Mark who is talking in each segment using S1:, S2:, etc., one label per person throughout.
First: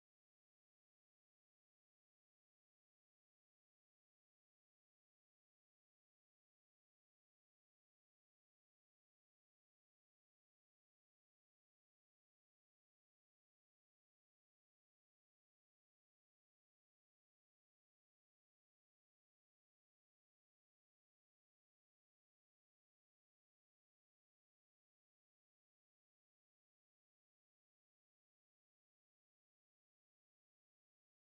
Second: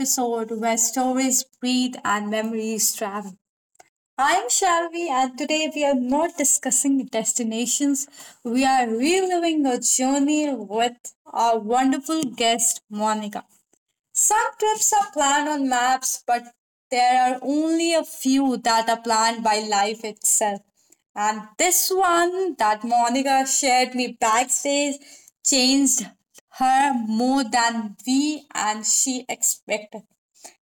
S1: episode where stories breathe and memories travel. I'm Shalvi, and today we are not discussing destinations, we are reliving a journey with our wonderful guest, Monica. Some trips are planned on maps, but there are only a few that are planned by life itself. And this one that Monica shared me backstage changed her more than we and she expected.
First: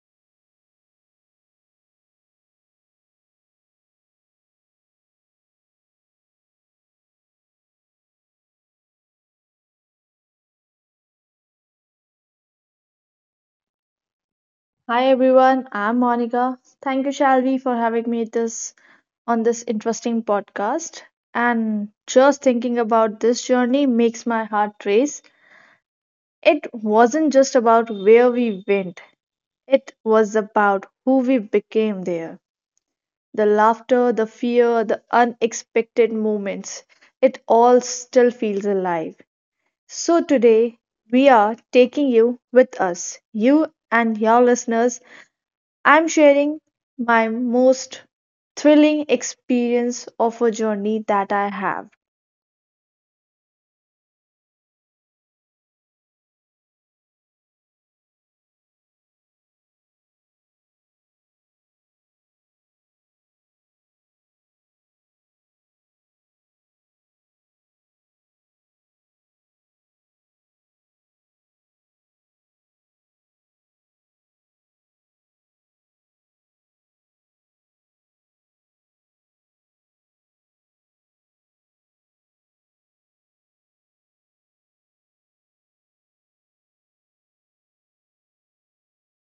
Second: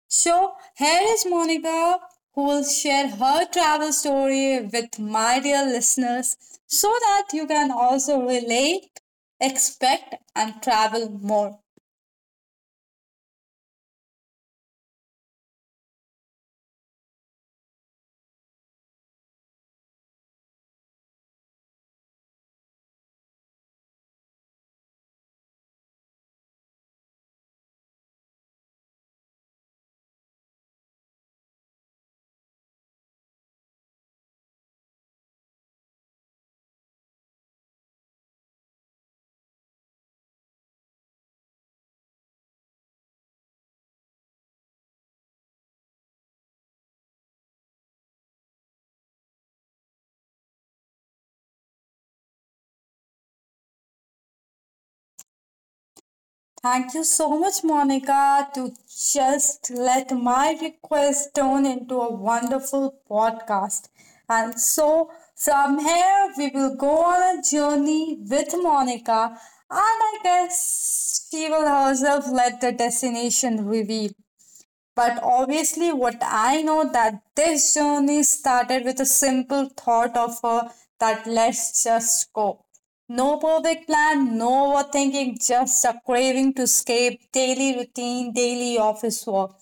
S1: So here is Monica who will share her travel story with my dear listeners so that you can also relate, expect, and travel more.
S2: Hi everyone, I'm Monica. Thank you, Shalvi, for having me this on this interesting podcast. And just thinking about this journey makes my heart race. It wasn't just about where we went, it was about who we became there. The laughter, the fear, the unexpected moments, it all still feels alive. So today, we are taking you with us, you and your listeners. I'm sharing my most thrilling experience of a journey that I have.
S1: Thank you so much, Monica, to just let my request turn into a wonderful podcast. And so from here, we will go on a journey with Monica, and I guess she will herself let the destination reveal. But obviously, what I know that this journey started with a simple thought of that let's just go. No perfect plan, no overthinking, just a craving to escape daily routine, daily office work.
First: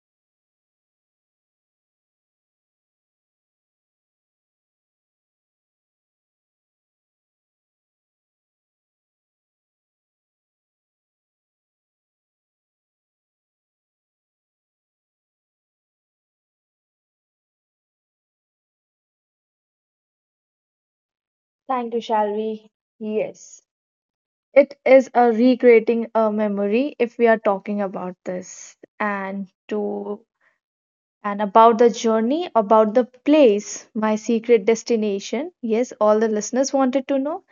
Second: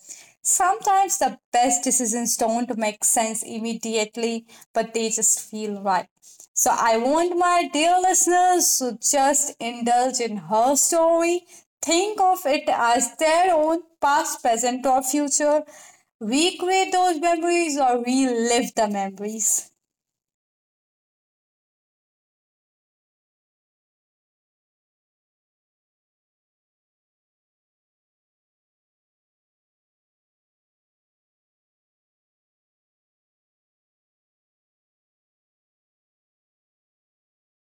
S1: Sometimes the best decisions don't make sense immediately, but they just feel right. So I want my dear listeners to just indulge in her story. Think of it as their own past, present, or future. Recreate those memories or relive the memories.
S2: Thank you, Shalvi. Yes, it is a recreating a memory if we are talking about this and about the journey, about the place, my secret destination. Yes, all the listeners wanted to know.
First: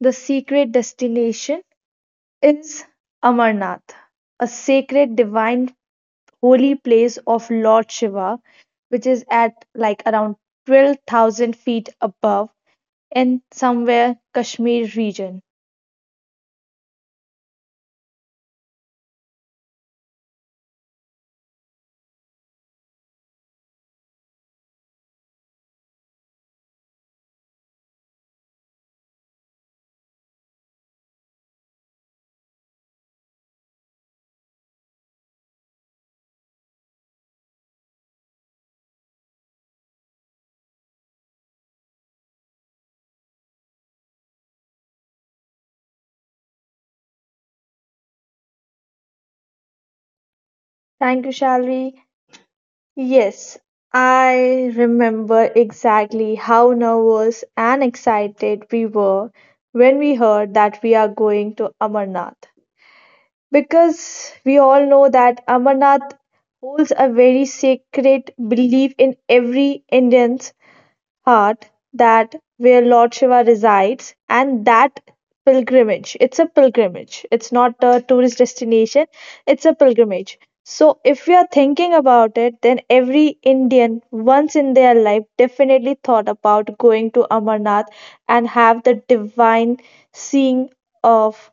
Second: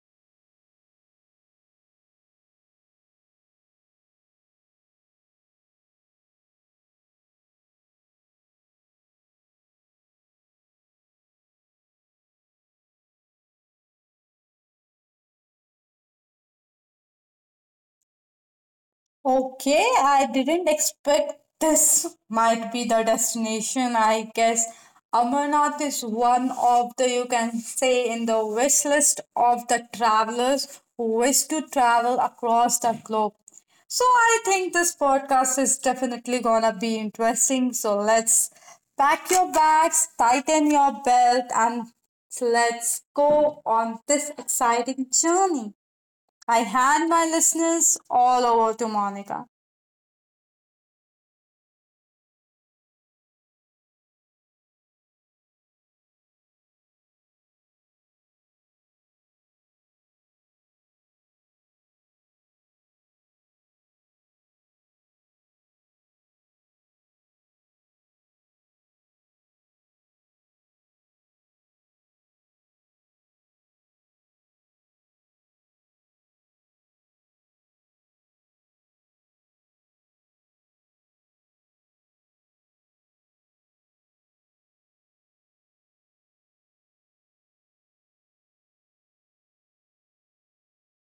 S2: The secret destination is Amarnath, a sacred divine holy place of Lord Shiva, which is at like around 12,000 feet above in somewhere Kashmir region.
S1: Okay, I didn't expect this might be the destination. I guess Amarnath is one of the, you can say, in the wish list of the travelers who wish to travel across the globe. So I think this podcast is definitely gonna be interesting. So let's pack your bags, tighten your belt, and let's go on this exciting journey. I hand my listeners all over to Monica.
S2: Thank you, Shalvi. Yes, I remember exactly how nervous and excited we were when we heard that we are going to Amarnath. Because we all know that Amarnath holds a very sacred belief in every Indians. Heart that where Lord Shiva resides and that pilgrimage. It's a pilgrimage. It's not a tourist destination. It's a pilgrimage. So if we are thinking about it, then every Indian once in their life definitely thought about going to Amarnath and have the divine seeing of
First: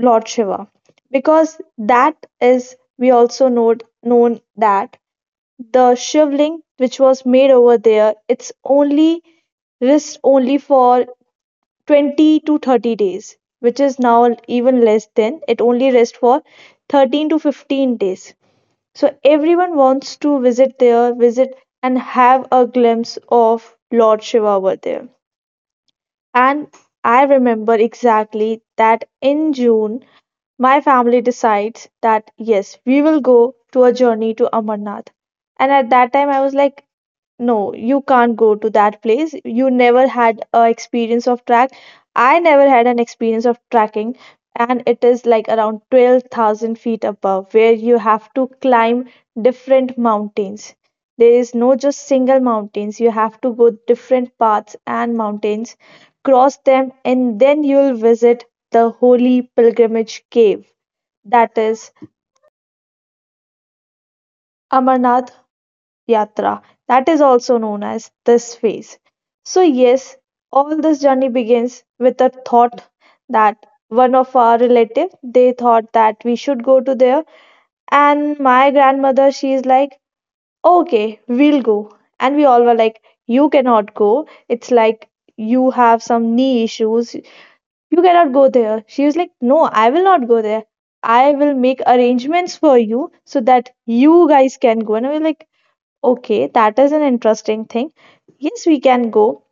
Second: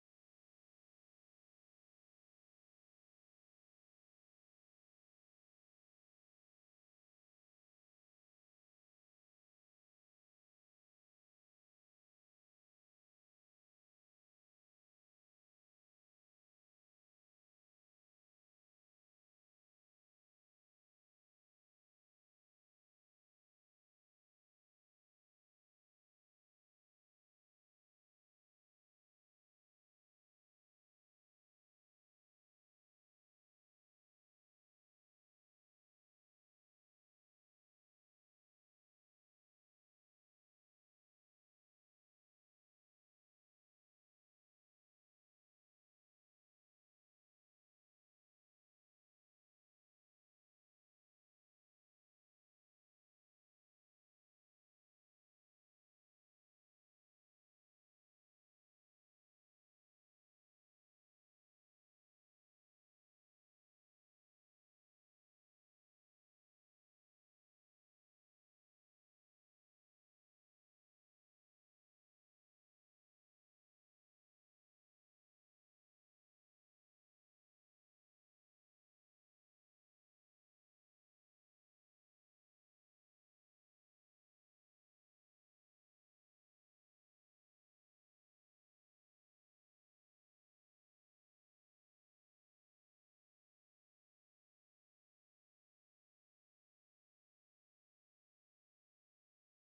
S2: Lord Shiva. Because that is we also know known that the shivling which was made over there, it's only lasts only for 20 to 30 days, which is now even less than it only rests for 13 to 15 days. So everyone wants to visit there, visit and have a glimpse of Lord Shiva over there. And I remember exactly that in June, my family decides that yes, we will go to a journey to Amarnath. And at that time, I was like, no, you can't go to that place, you never had a experience of track I never had an experience of tracking, and it is like around 12,000 feet above where you have to climb different mountains. There is no just single mountains, you have to go different paths and mountains, cross them and then you'll visit the holy pilgrimage cave, that is Amarnath Yatra, that is also known as this phase. So, yes, all this journey begins with a thought that one of our relative they thought that we should go to there, and my grandmother she is like, okay, we'll go, and we all were like, you cannot go, it's like you have some knee issues, you cannot go there. She was like, no, I will not go there, I will make arrangements for you so that you guys can go. And I was like, okay, that is an interesting thing. Yes, we can go.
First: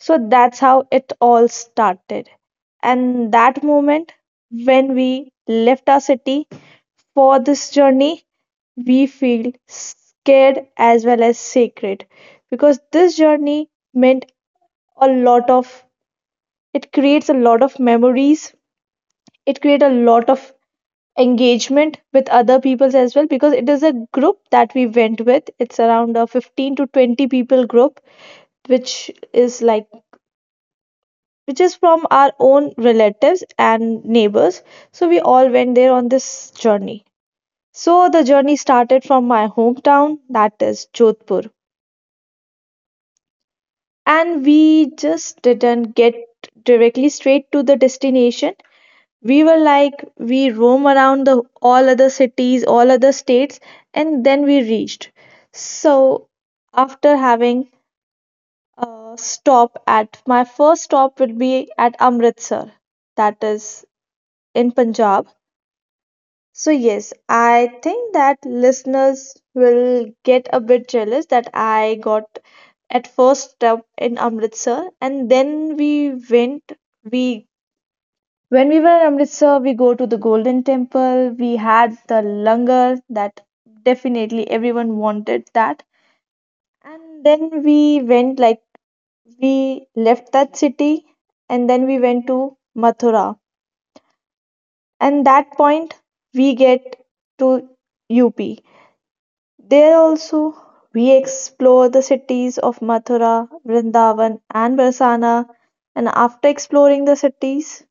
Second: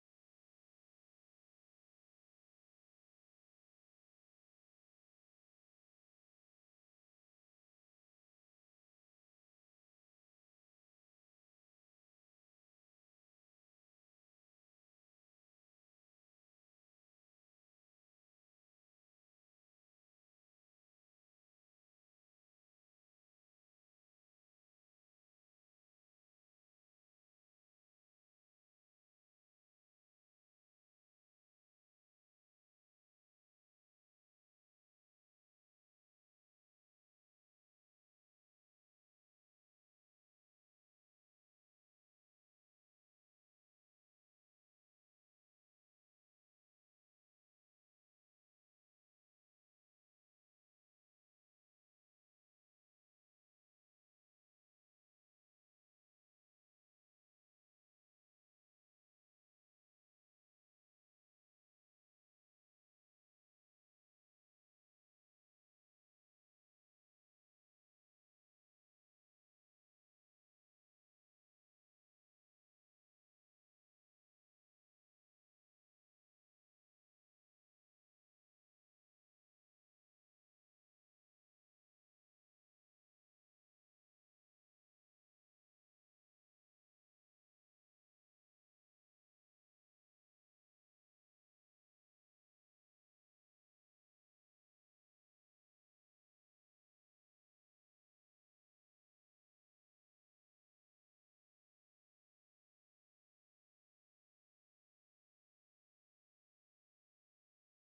S2: So that's how it all started. And that moment when we left our city for this journey, we feel scared as well as sacred because this journey meant a lot of, it creates a lot of memories, it creates a lot of engagement with other peoples as well because it is a group that we went with. It's around a 15 to 20 people group which is like which is from our own relatives and neighbors, so we all went there on this journey. So the journey started from my hometown, that is Jodhpur, and we just didn't get directly straight to the destination. We were like, we roam around the all other cities, all other states, and then we reached. So after having stop at, my first stop will be at Amritsar, that is in Punjab. So, yes, I think that listeners will get a bit jealous that I got at first stop in Amritsar, and then we went. We When we were in Amritsar, we go to the Golden Temple. We had the langar that definitely everyone wanted that. And then we went like, we left that city and then we went to Mathura. And that point we get to UP. There also we explore the cities of Mathura, Vrindavan and Barsana. And after exploring the cities,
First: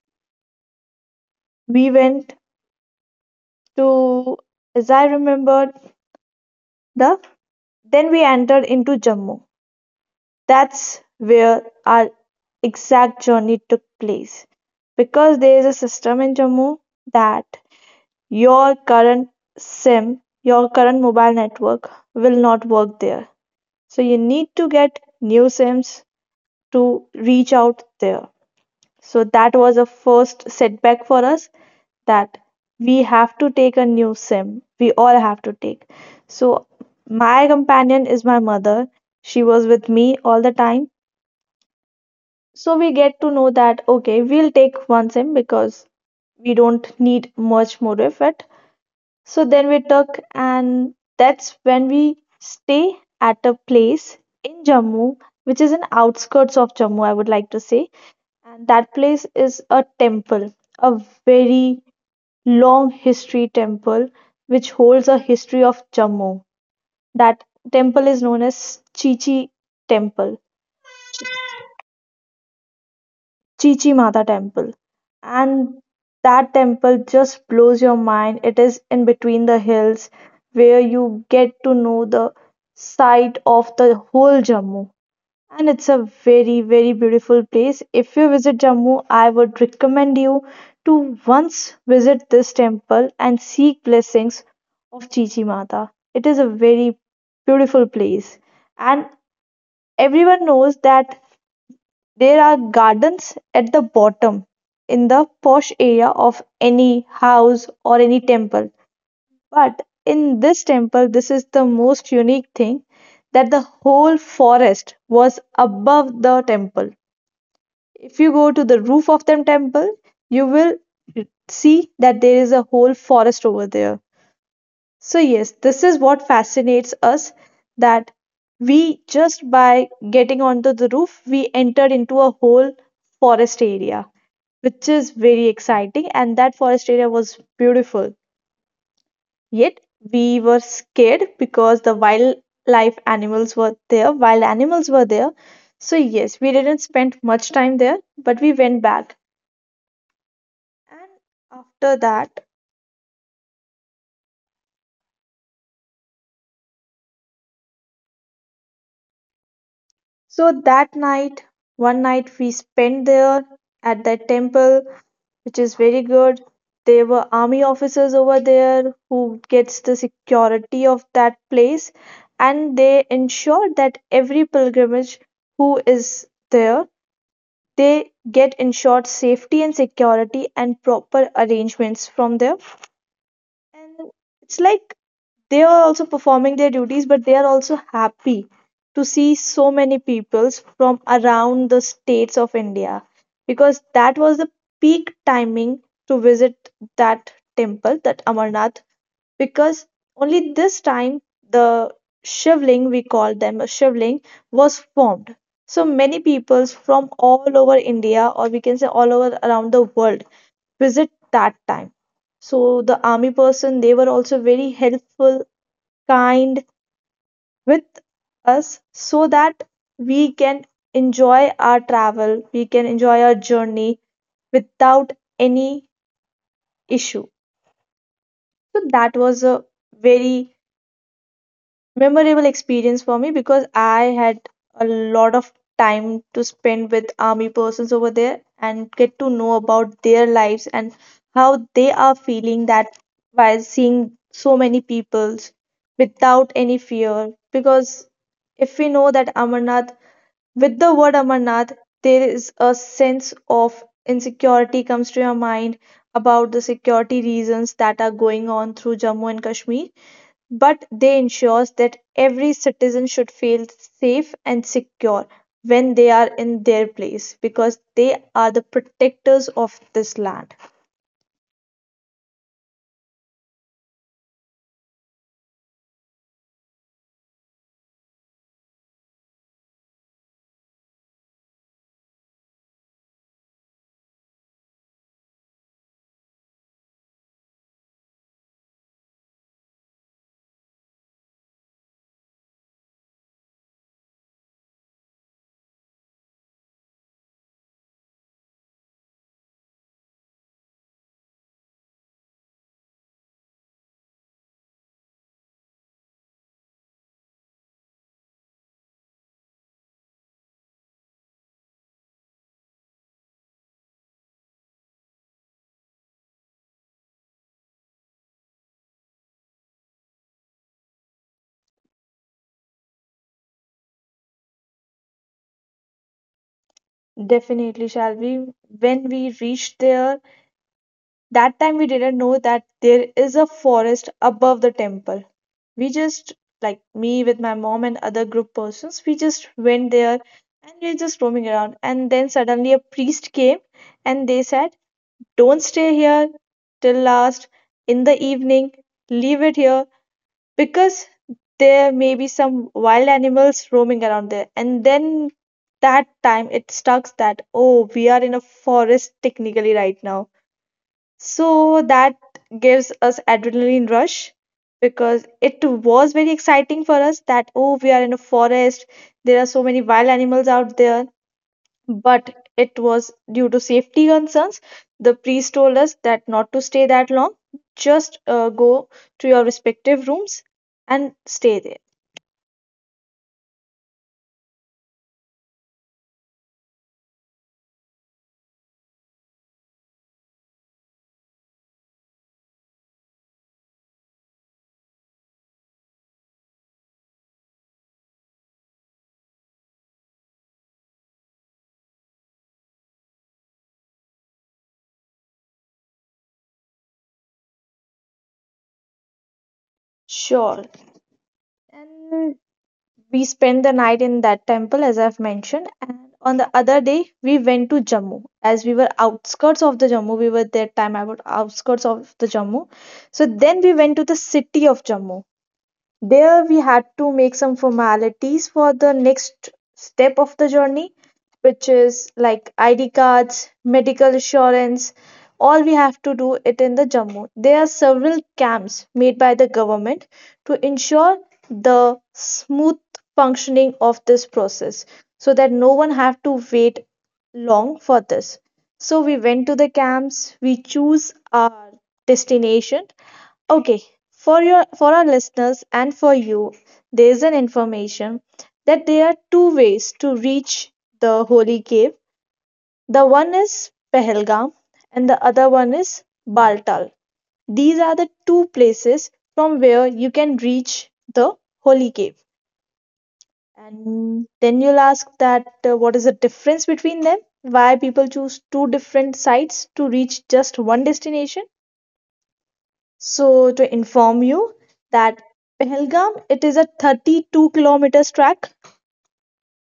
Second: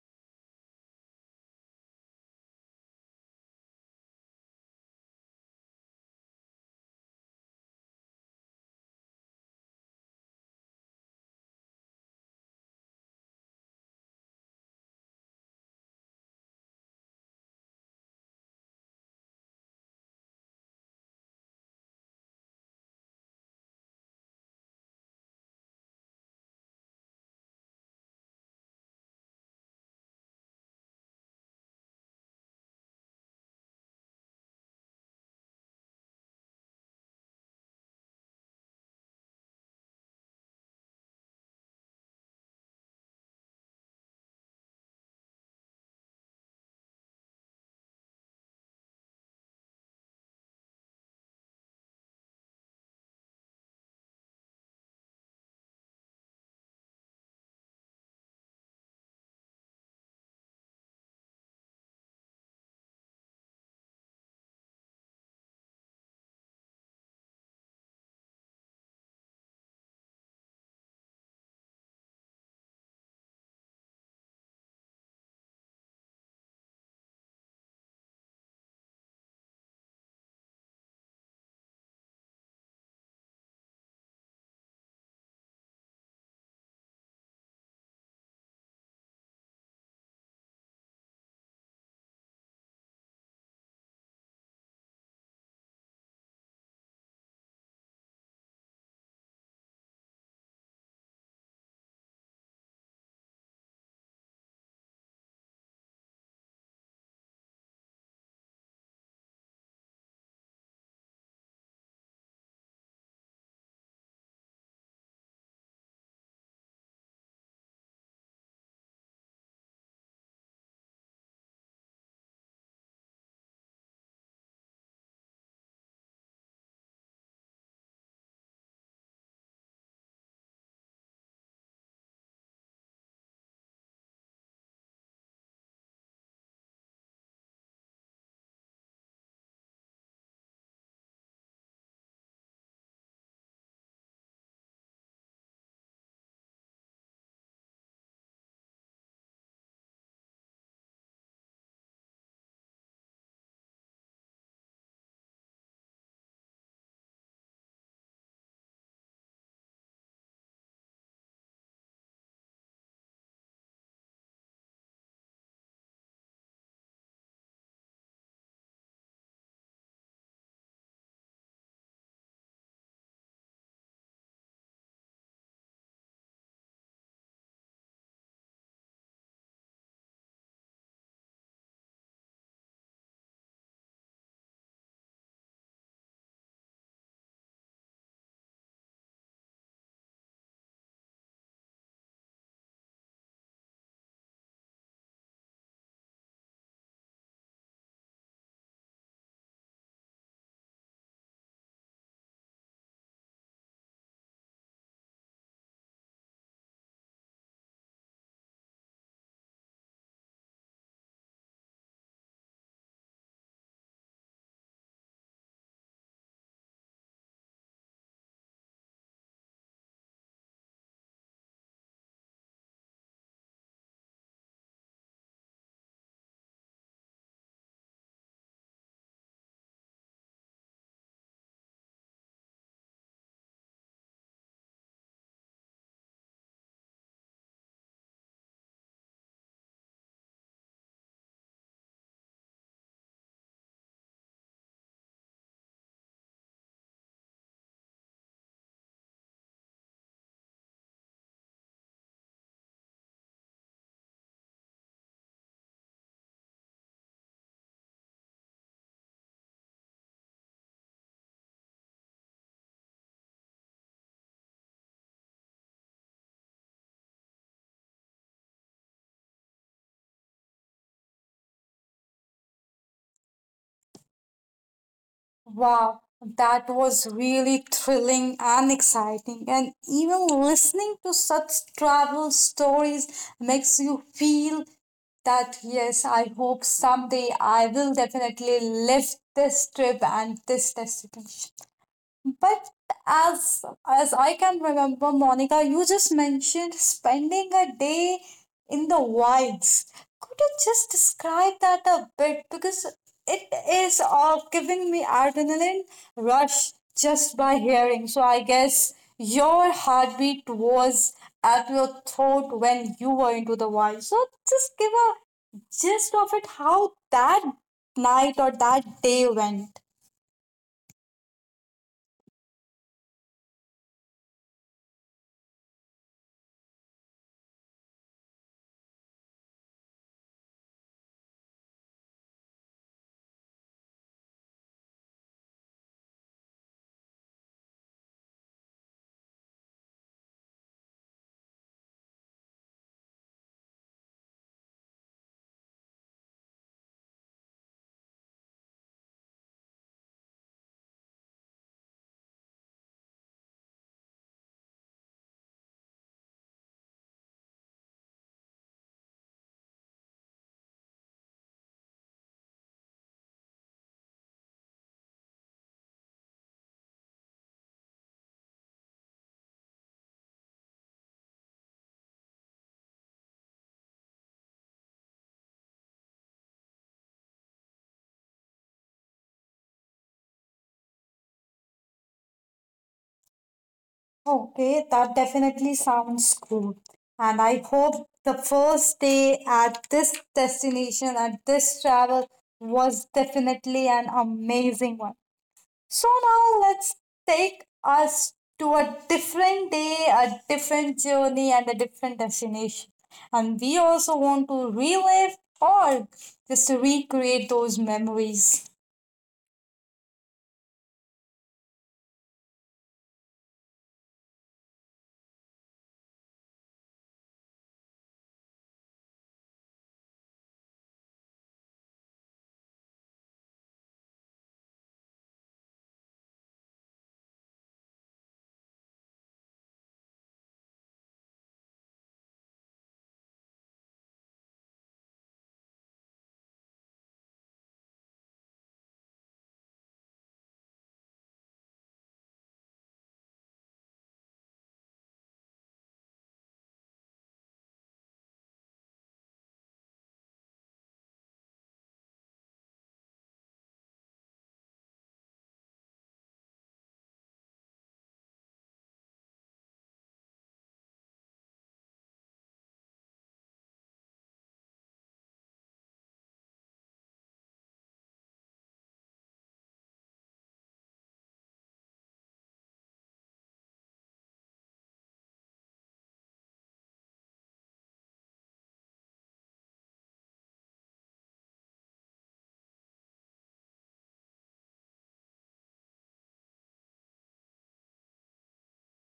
S2: we went to, as I remembered, the then we entered into Jammu. That's where our exact journey took place. Because there is a system in Jammu that your current SIM, your current mobile network will not work there. So you need to get new SIMs to reach out there. So that was a first setback for us that we have to take a new SIM. We all have to take. So my companion is my mother. She was with me all the time. So we get to know that okay, we'll take one sim because we don't need much more effort. So then we took, and that's when we stay at a place in Jammu, which is an outskirts of Jammu, I would like to say. And that place is a temple, a very long history temple, which holds a history of Jammu. That temple is known as Chichi Temple. Chichi Mata temple. And that temple just blows your mind. It is in between the hills where you get to know the sight of the whole Jammu. And it's a very, very beautiful place. If you visit Jammu, I would recommend you to once visit this temple and seek blessings of Chichi Mata. It is a very beautiful place. And everyone knows that there are gardens at the bottom in the posh area of any house or any temple. But in this temple, this is the most unique thing, that the whole forest was above the temple. If you go to the roof of the temple, you will see that there is a whole forest over there. So, yes, this is what fascinates us, that we just by getting onto the roof, we entered into a whole forest area, which is very exciting. And that forest area was beautiful. Yet we were scared because the wildlife animals were there, wild animals were there. So, yes, we didn't spend much time there, but we went back. And after that, so that night, one night we spent there at the temple, which is very good. There were army officers over there who gets the security of that place, and they ensure that every pilgrimage who is there, they get ensured safety and security and proper arrangements from there. And it's like they are also performing their duties, but they are also happy to see so many peoples from around the states of India, because that was the peak timing to visit that temple, that Amarnath, because only this time the shivling, we call them a shivling, was formed. So many peoples from all over India, or we can say all over around the world, visit that time. So the army person, they were also very helpful, kind with us, so that we can enjoy our travel, we can enjoy our journey without any issue. So that was a very memorable experience for me because I had a lot of time to spend with army persons over there and get to know about their lives and how they are feeling that while seeing so many peoples without any fear. Because if we know that Amarnath, with the word Amarnath, there is a sense of insecurity comes to your mind about the security reasons that are going on through Jammu and Kashmir. But they ensures that every citizen should feel safe and secure when they are in their place, because they are the protectors of this land.
S1: Wow, that was really thrilling and exciting. And even listening to such travel stories makes you feel that, yes, I hope someday I will definitely live this trip and this destination. But as I can remember, Monica, you just mentioned spending a day in the wilds. Could you just describe that a bit? Because it is giving me adrenaline rush just by hearing. So I guess your heartbeat was at your throat when you were into the wild. So just give a gist of it, how that night or that day went.
S2: Definitely, shall we when we reached there, that time we didn't know that there is a forest above the temple. We just, like me with my mom and other group persons, we just went there, and we were just roaming around, and then suddenly a priest came and they said, don't stay here till last in the evening. Leave it here because there may be some wild animals roaming around there. And then that time it stucks that, oh, we are in a forest technically right now. So that gives us adrenaline rush because it was very exciting for us that, oh, we are in a forest. There are so many wild animals out there, but it was due to safety concerns. The priest told us that not to stay that long, just go to your respective rooms and stay there.
S1: Okay, that definitely sounds cool. And I hope the first day at this destination, at this travel, was definitely an amazing one. So now let's take us to a different day, a different journey, and a different destination. And we also want to relive or just to recreate those memories.
S2: Sure. And we spent the night in that temple, as I've mentioned. And on the other day, we went to Jammu. As we were outskirts of the Jammu, we were that time about outskirts of the Jammu. So then we went to the city of Jammu. There we had to make some formalities for the next step of the journey, which is like ID cards, medical insurance. All we have to do it in the Jammu. There are several camps made by the government to ensure the smooth functioning of this process so that no one have to wait long for this. So we went to the camps, we choose our destination. Okay, for our listeners and for you, there's an information that there are two ways to reach the holy cave. The one is Pahalgam, and the other one is Baltal. These are the two places from where you can reach the holy cave. And then you'll ask that what is the difference between them? Why people choose two different sites to reach just one destination? So to inform you that Pahalgam, it is a 32 kilometers track.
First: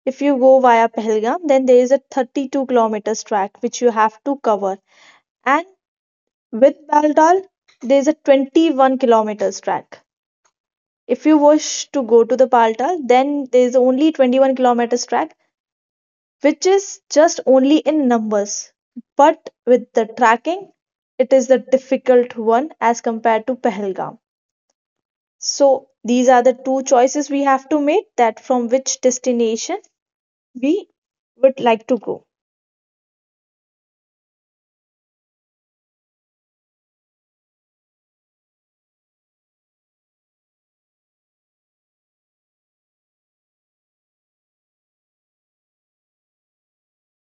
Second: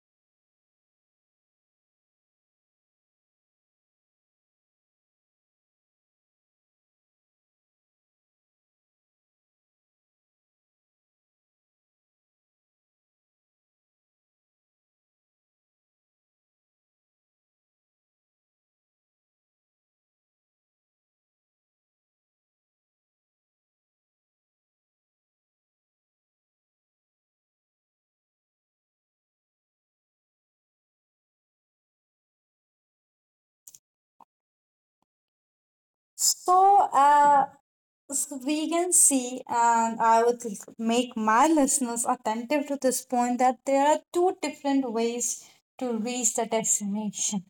S2: If you go via Pahalgam, then there is a 32 kilometers track which you have to cover. And with Baltal, there is a 21 kilometers track. If you wish to go to the Baltal, then there is only 21 kilometers track, which is just only in numbers. But with the tracking, it is the difficult one as compared to Pahalgam. So these are the two choices we have to make that from which destination we would like to go.
S1: So, uh, So we can see, and I would make my listeners attentive to this point that there are two different ways to reach the destination.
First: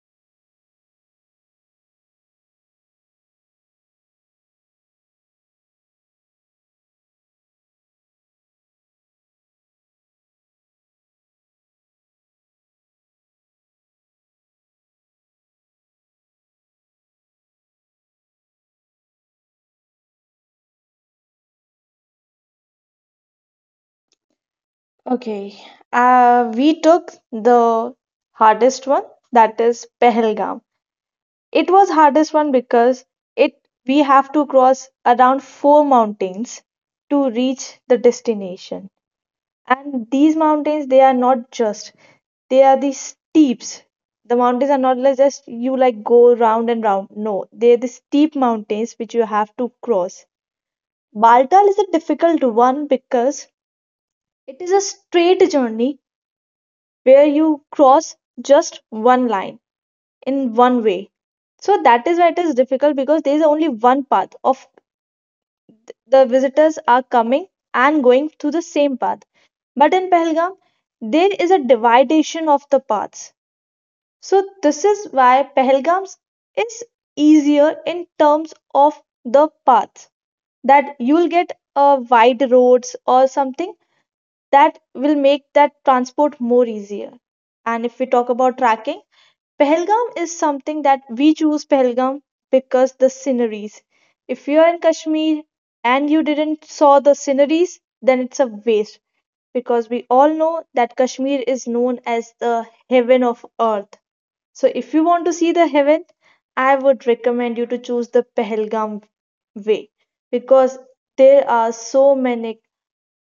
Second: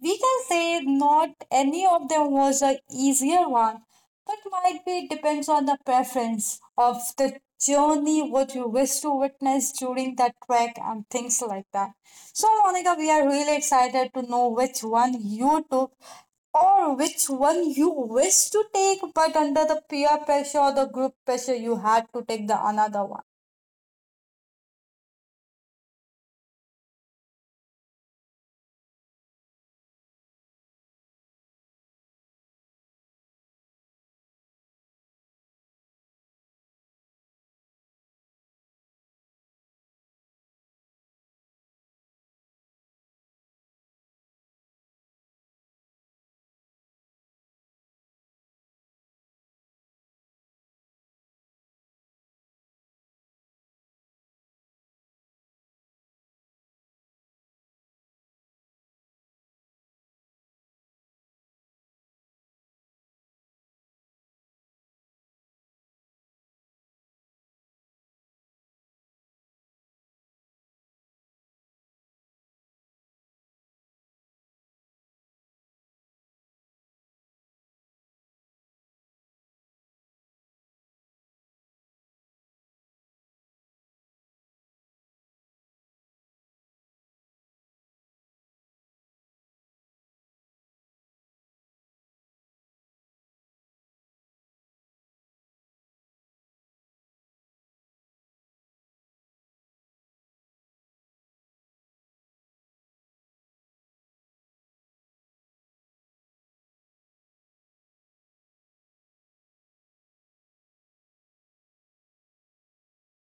S1: We can say not any of them was the easier one, but might be depends on the preference of the journey, what you wish to witness during that trek, and things like that. So, Monica, we are really excited to know which one you took or which one you wish to take, but under the peer pressure or the group pressure, you had to take the another one.
S2: Okay, we took the hardest one, that is Pahalgam. It was hardest one because it we have to cross around four mountains to reach the destination. And these mountains, they are not just, they are the steeps. The mountains are not like just you like go round and round, no, they're the steep mountains which you have to cross. Baltal is a difficult one because it is a straight journey where you cross just one line in one way. So that is why it is difficult, because there is only one path of the visitors are coming and going through the same path. But in Pahalgam, there is a dividation of the paths. So this is why Pahalgam is easier in terms of the paths, that you'll get a wide roads or something that will make that transport more easier. And if we talk about tracking, Pahalgam is something that we choose Pahalgam because the sceneries. If you are in Kashmir and you didn't saw the sceneries, then it's a waste, because we all know that Kashmir is known as the heaven of earth. So if you want to see the heaven, I would recommend you to choose the Pahalgam way, because there are so many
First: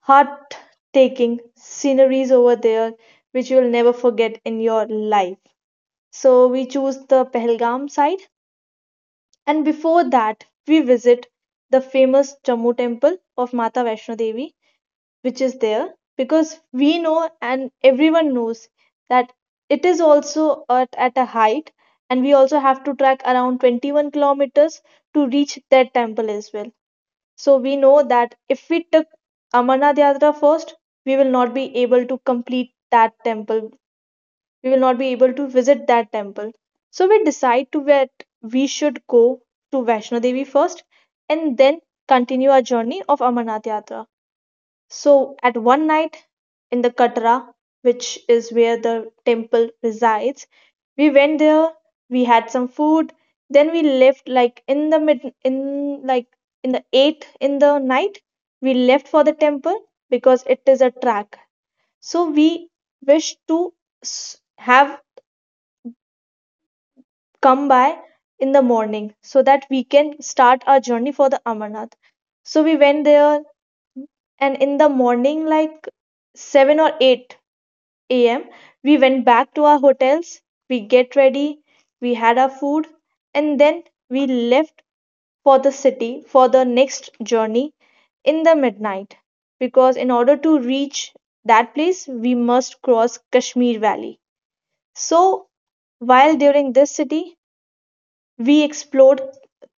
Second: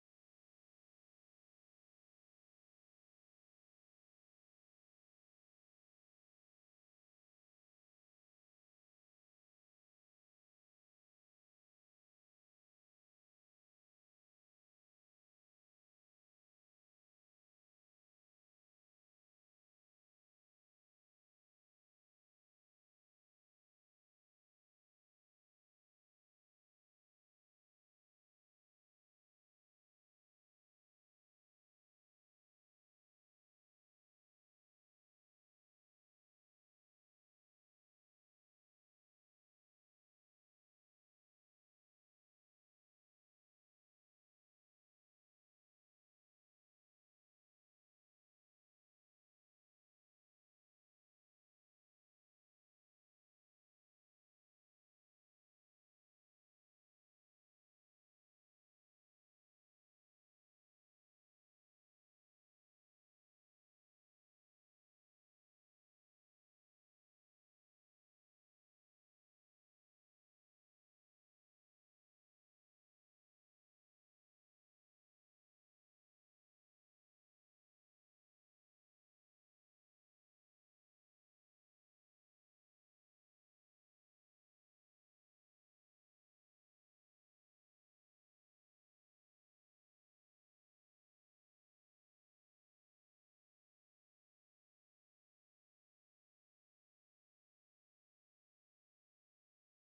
S2: heart-taking sceneries over there which you'll never forget in your life. So we choose the Pahalgam side, and before that we visit the famous Jammu temple of Mata Vaishno Devi, which is there because we know, and everyone knows, that it is also at a height, and we also have to track around 21 kilometers to reach that temple as well. So we know that if we took Amarnath Yatra first, we will not be able to complete that temple. We will not be able to visit that temple. So we decide to that we should go to Vaishno Devi first, and then continue our journey of Amarnath Yatra. So at one night in the Katra, which is where the temple resides, we went there, we had some food, then we left like in the 8 in the night. We left for the temple because it is a track. So we wish to have come by in the morning, so that we can start our journey for the Amarnath. So we went there, and in the morning like 7 or 8 a.m. we went back to our hotels, we get ready, we had our food, and then we left for the city for the next journey in the midnight, because in order to reach that place we must cross Kashmir Valley. So while during this city we explored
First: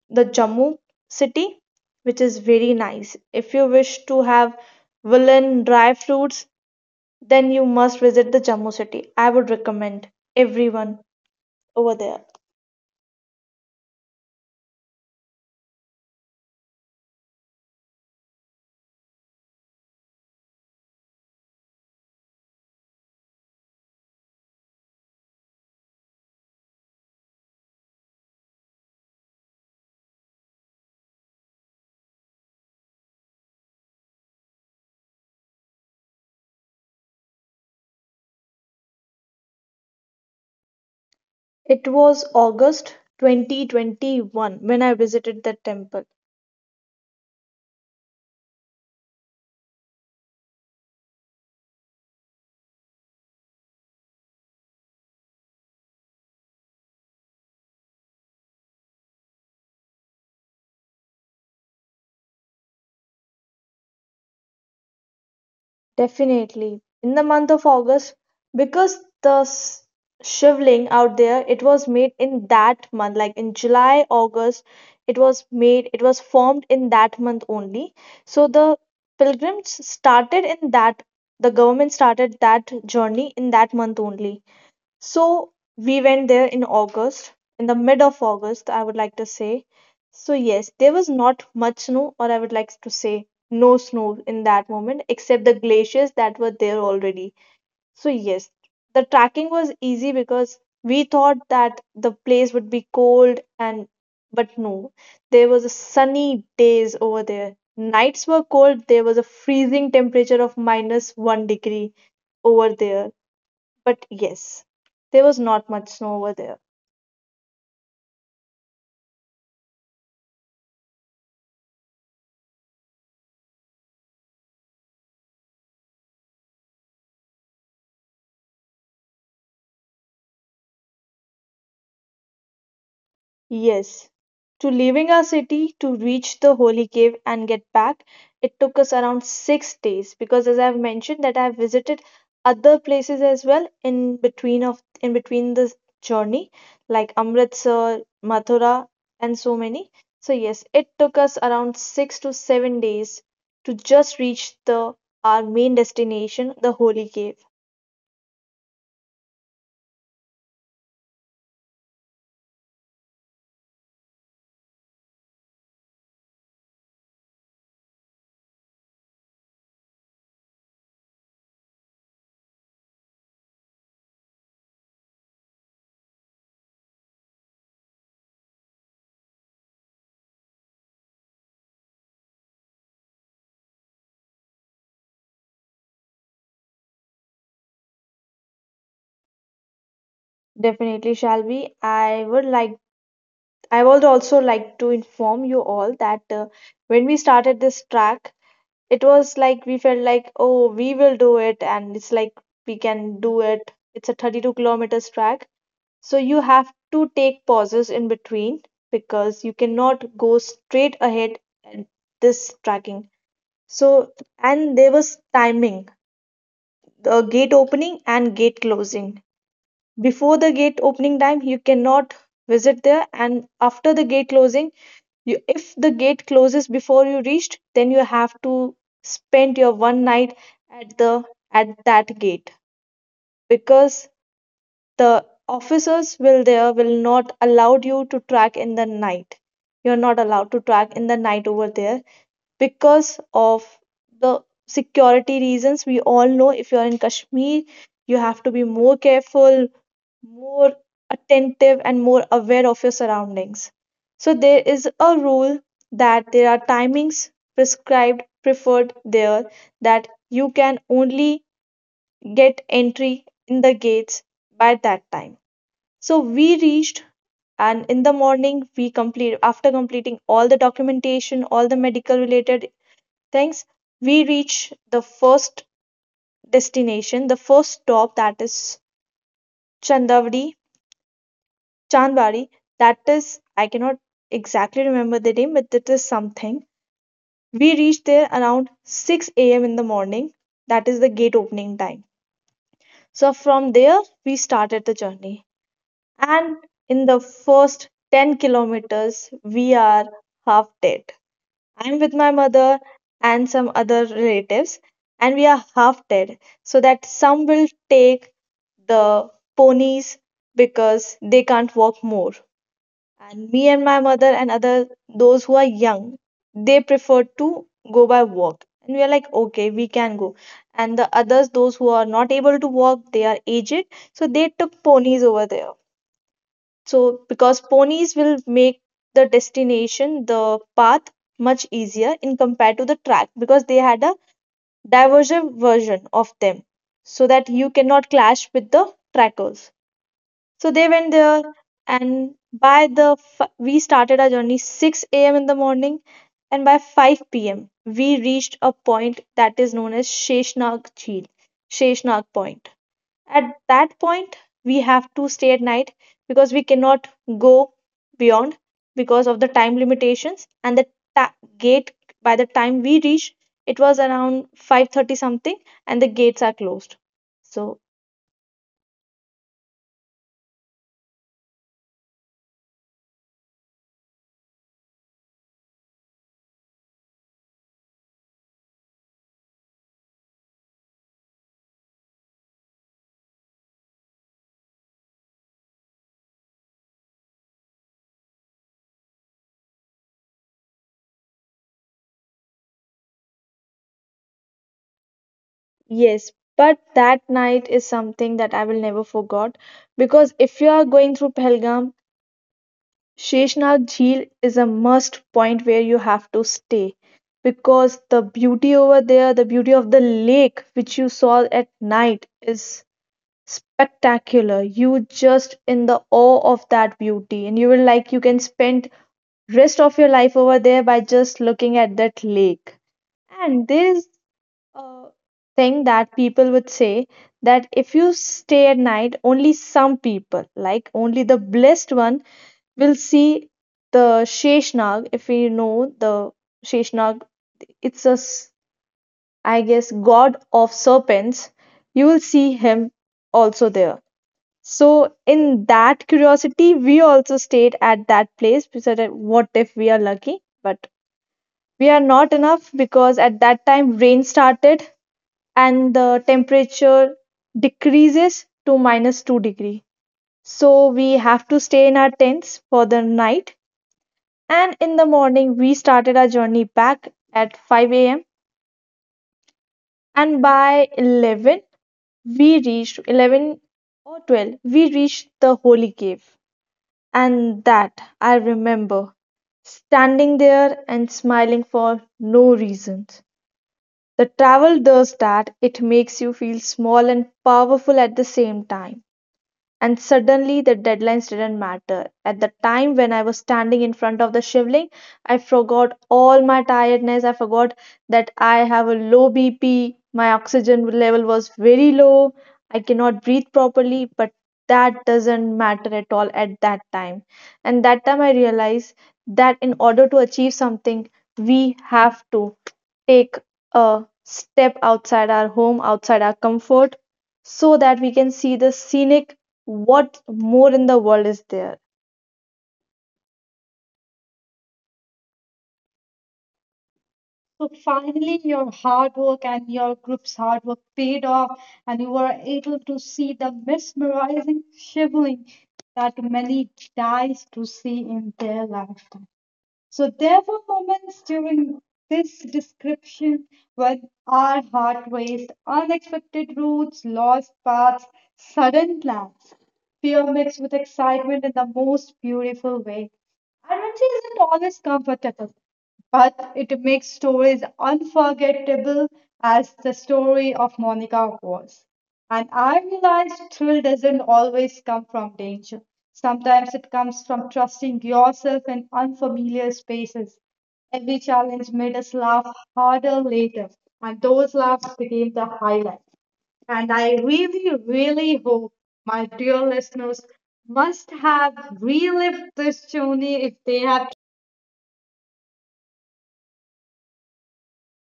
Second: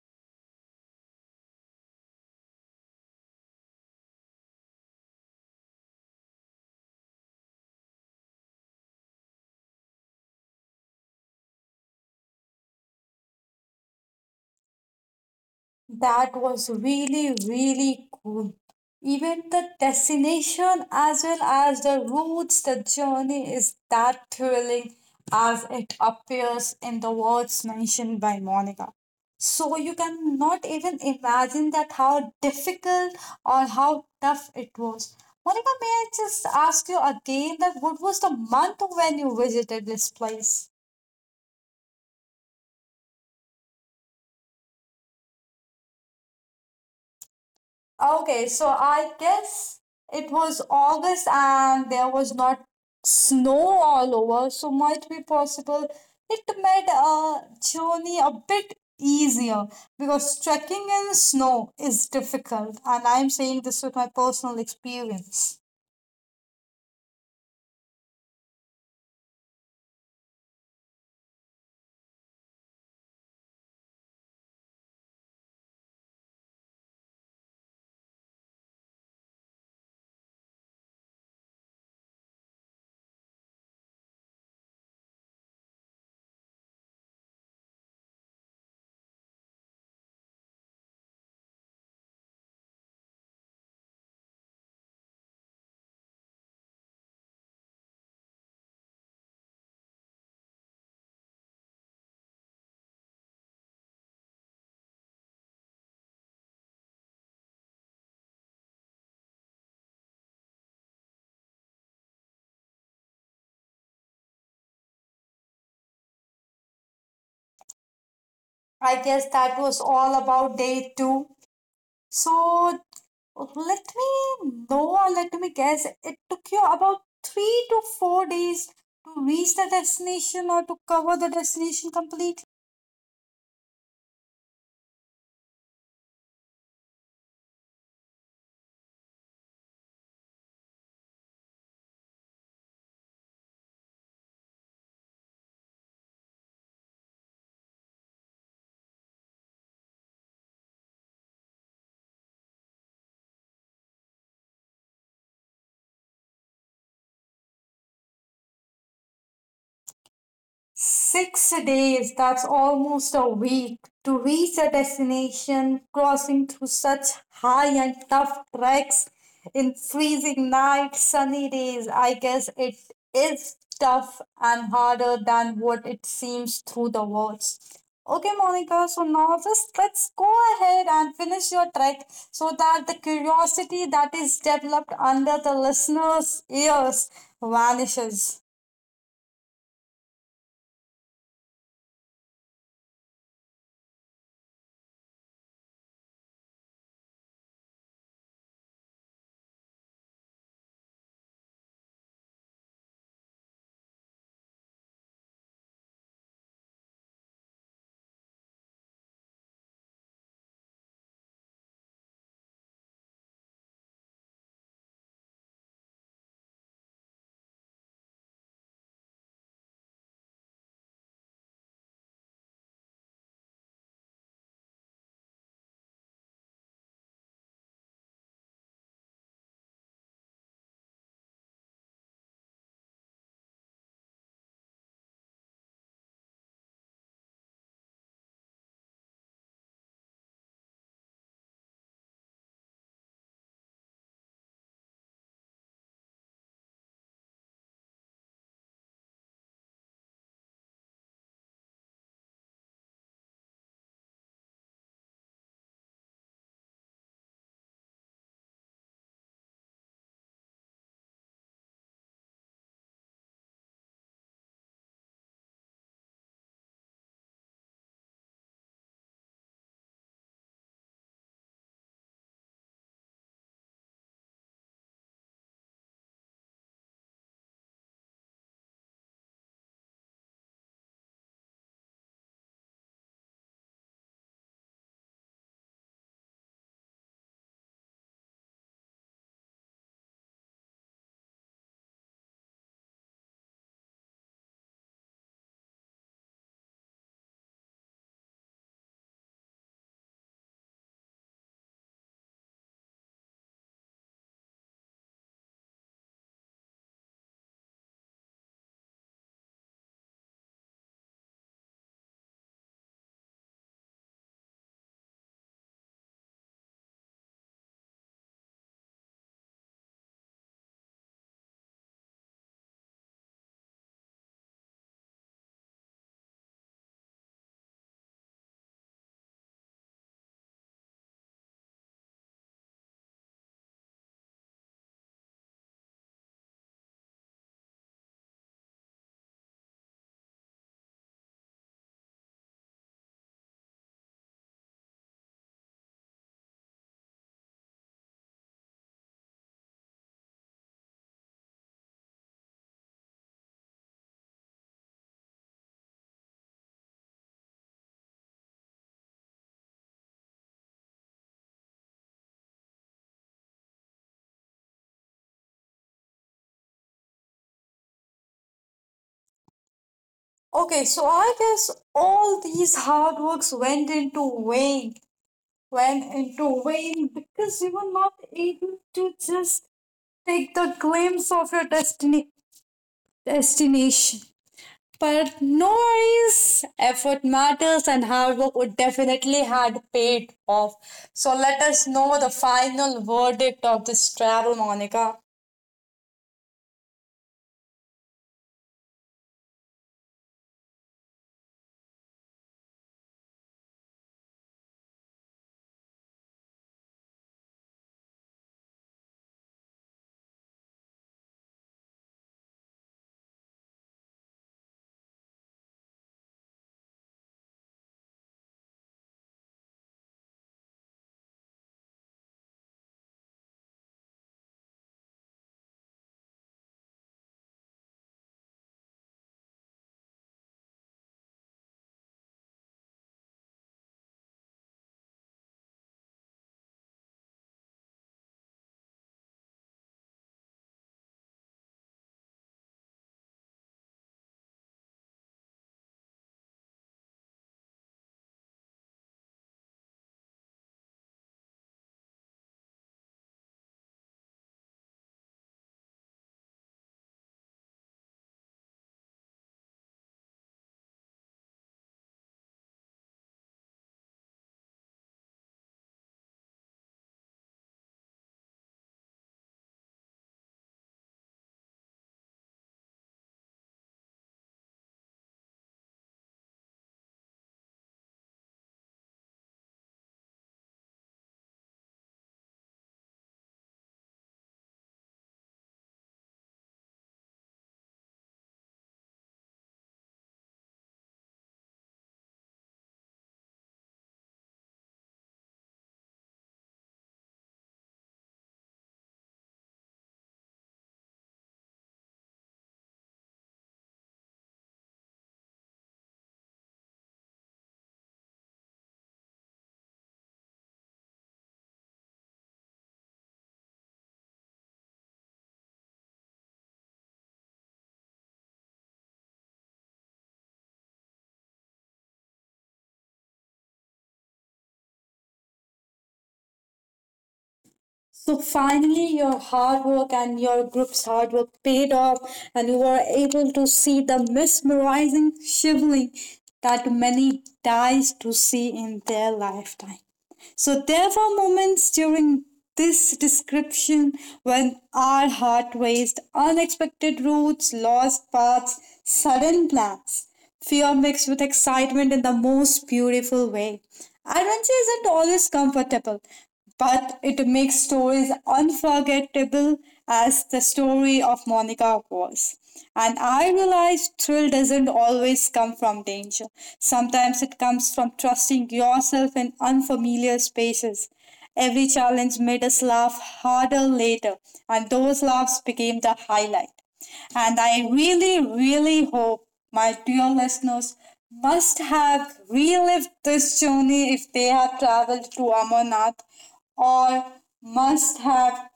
S2: the Jammu city, which is very nice. If you wish to have woolen dry fruits, then you must visit the Jammu city. I would recommend everyone over there.
S1: That was really, really cool. Even the destination, as well as the routes, the journey is that thrilling as it appears in the words mentioned by Monica. So you cannot even imagine that how difficult or how tough it was. Monica, may I just ask you again that what was the month when you visited this place?
S2: It was August 2021 when I visited the temple.
S1: Okay, so I guess it was August and there was not snow all over, so might be possible it made a journey a bit easier because trekking in snow is difficult, and I'm saying this with my personal experience.
S2: Definitely in the month of August, because the shivling out there, it was made in that month, like in July August it was made, it was formed in that month only. So the pilgrims started in that, the government started that journey in that month only. So we went there in August, in the mid of August, I would like to say. So yes, there was not much snow, or I would like to say no snow in that moment, except the glaciers that were there already. So yes, the tracking was easy because we thought that the place would be cold and but no, there was a sunny days over there. Nights were cold, there was a freezing temperature of minus one degree over there, but yes, there was not much snow over there.
S1: I guess that was all about day two. So Oh, Let me know or let me guess, it took you about 3 to 4 days to reach the destination or to cover the destination completely.
S2: Yes. To leaving our city to reach the holy cave and get back, it took us around 6 days, because as I've mentioned that I've visited other places as well in between this journey, like Amritsar, Mathura, and so many. So yes, it took us around 6 to 7 days to just reach the our main destination, the holy cave.
S1: 6 days, that's almost a week, to reach a destination, crossing through such high and tough treks in freezing nights, sunny days. I guess it is tough and harder than what it seems through the words. Okay, Monica, so now just let's go ahead and finish your trek so that the curiosity that is developed under the listener's ears vanishes.
S2: Definitely shall be. I would also like to inform you all that when we started this track, it was like we felt like, oh, we will do it, and it's like we can do it. It's a 32 kilometers track. So you have to take pauses in between, because you cannot go straight ahead at this tracking. So, and there was timing, the gate opening and gate closing. Before the gate opening time, you cannot visit there, and after the gate closing, if the gate closes before you reached, then you have to spend your one night at the at that gate, because there will not allow you to track in the night. You're not allowed to track in the night over there because of the security reasons. We all know if you are in Kashmir, you have to be more careful, more attentive, and more aware of your surroundings. So there is a rule that there are timings prescribed preferred there, that you can only get entry in the gates by that time. So we reached, and in the morning we complete, after completing all the documentation, all the medical related. Thanks. We reach the first destination, the first stop that is Chandavadi, Chandwadi. That is, I cannot exactly remember the name, but it is something. We reached there around 6 a.m. in the morning. That is the gate opening time. So from there, we started the journey. And in the first 10 kilometers, we are half dead. I'm with my mother and some other relatives, and we are half dead. So that some will take the ponies because they can't walk more. And me and my mother and other, those who are young, they prefer to go by walk. And we are like, okay, we can go. And the others, those who are not able to walk, they are aged, so they took ponies over there. So, because ponies will make the destination, the path much easier in compared to the track, because they had a divergent version of them so that you cannot clash with the trackers. So they went there, and by the we started our journey 6 a.m. in the morning, and by 5 p.m. we reached a point that is known as Sheshnag Jheel, Sheshnag Point. At that point, we have to stay at night, because we cannot go beyond because of the time limitations and the gate. By the time we reached, it was around 5:30 something, and the gates are closed. So,
S1: Okay, so I guess all these hard works vain, went into vain because you were not able to just take the glimpse of your destiny destination. But no worries, effort matters, and hard work would definitely had paid off. So let us know the final verdict of this travel, Monica.
S2: yes, but that night is something that I will never forgot, because if you are going through Pahalgam, Sheshnag Jheel is a must point where you have to stay, because the beauty over there, the beauty of the lake which you saw at night is spectacular. You just in the awe of that beauty, and you will like you can spend rest of your life over there by just looking at that lake. And there is a thing that people would say, that if you stay at night, only some people, like only the blessed one we'll see the Sheshnag, if we know the Sheshnag, it's a, I guess, god of serpents. You will see him also there. So, in that curiosity, we also stayed at that place. We what if we are lucky? But we are not enough, because at that time rain started, and the temperature decreases to minus 2 degree. So, we have to stay in our tents for the night. And in the morning, we started our journey back at 5 a.m. And by 11, we reached 11 or 12, we reached the holy cave. And that I remember, standing there and smiling for no reason. The travel does that, it makes you feel small and powerful at the same time. And suddenly the deadlines didn't matter. At the time when I was standing in front of the shivling, I forgot all my tiredness. I forgot that I have a low BP, my oxygen level was very low, I cannot breathe properly, but that doesn't matter at all at that time. And that time I realized that in order to achieve something, we have to take a step outside our home, outside our comfort, so that we can see the scenic, what more in the world is there? So
S1: So
S2: finally,
S1: finally, your
S2: your
S1: hard
S2: hard
S1: work
S2: work and
S1: and
S2: your
S1: your group's
S2: group's hard
S1: hard
S2: work
S1: work
S2: paid
S1: paid off,
S2: off, and
S1: and
S2: you
S1: you were
S2: were able
S1: able
S2: to
S1: to
S2: see
S1: see
S2: the
S1: the
S2: mesmerizing
S1: mesmerizing shivering
S2: shivering that
S1: that
S2: many
S1: many dies
S2: dies to
S1: to
S2: see
S1: see
S2: in
S1: in
S2: their
S1: their
S2: lifetime.
S1: lifetime.
S2: So
S1: So
S2: there
S1: there
S2: were
S1: were
S2: moments
S1: moments
S2: during
S1: during
S2: this
S1: this
S2: description
S1: description
S2: when
S1: when
S2: our
S1: our
S2: heart
S1: heart
S2: raced,
S1: raced,
S2: unexpected
S1: unexpected
S2: routes,
S1: routes,
S2: lost
S1: lost
S2: paths,
S1: paths, sudden
S2: sudden plans,
S1: plans, fear
S2: fear
S1: mixed
S2: mixed
S1: with
S2: with excitement
S1: excitement
S2: in
S1: in
S2: the
S1: the
S2: most
S1: most
S2: beautiful
S1: beautiful
S2: way.
S1: way.
S2: Adventure
S1: Adventure
S2: isn't
S1: isn't
S2: always
S1: always
S2: comfortable,
S1: comfortable, but
S2: but
S1: it
S2: it
S1: makes
S2: makes stories
S1: stories
S2: unforgettable
S1: unforgettable
S2: as
S1: as
S2: the
S1: the
S2: story
S1: story
S2: of
S1: of Monica
S2: Monica was.
S1: was.
S2: And
S1: And
S2: I
S1: I
S2: realized
S1: realized
S2: thrill
S1: thrill doesn't
S2: doesn't always
S1: always
S2: come
S1: come
S2: from
S1: from danger.
S2: danger. Sometimes
S1: Sometimes
S2: it
S1: it
S2: comes
S1: comes from
S2: from trusting
S1: trusting
S2: yourself
S1: yourself in
S2: in
S1: unfamiliar
S2: unfamiliar spaces.
S1: spaces. Every
S2: Every
S1: challenge
S2: challenge
S1: made
S2: made us
S1: us
S2: laugh
S1: laugh harder
S2: harder
S1: later,
S2: later, and
S1: and
S2: those
S1: those laughs
S2: laughs became
S1: became
S2: the
S1: the
S2: highlight.
S1: highlight. And
S2: And I
S1: I
S2: really,
S1: really, really
S2: really hope
S1: hope my
S2: my dear
S1: dear
S2: listeners
S1: listeners must
S2: must have
S1: have relived
S2: relived this
S1: this
S2: journey
S1: journey
S2: if
S1: if they
S2: they
S1: have
S2: have
S1: traveled to Amarnath or must have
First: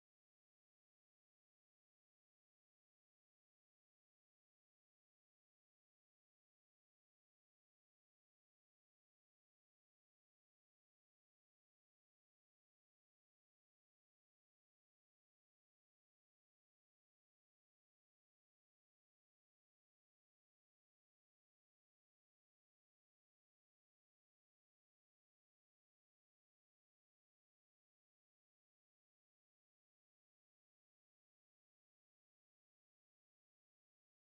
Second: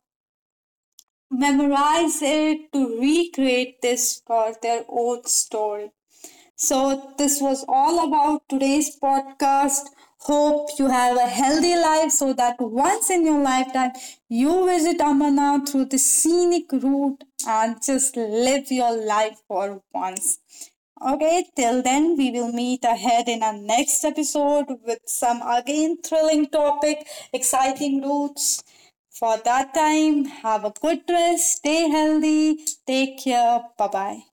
S1: memorized it to recreate this for their own story. So, this was all about today's podcast. Hope you have a healthy life so that once in your lifetime you visit Amarnath through the scenic route and just live your life for once. Okay, till then, we will meet ahead in our next episode with some again thrilling topic, exciting routes. For that time, have a good rest, stay healthy, take care, bye bye.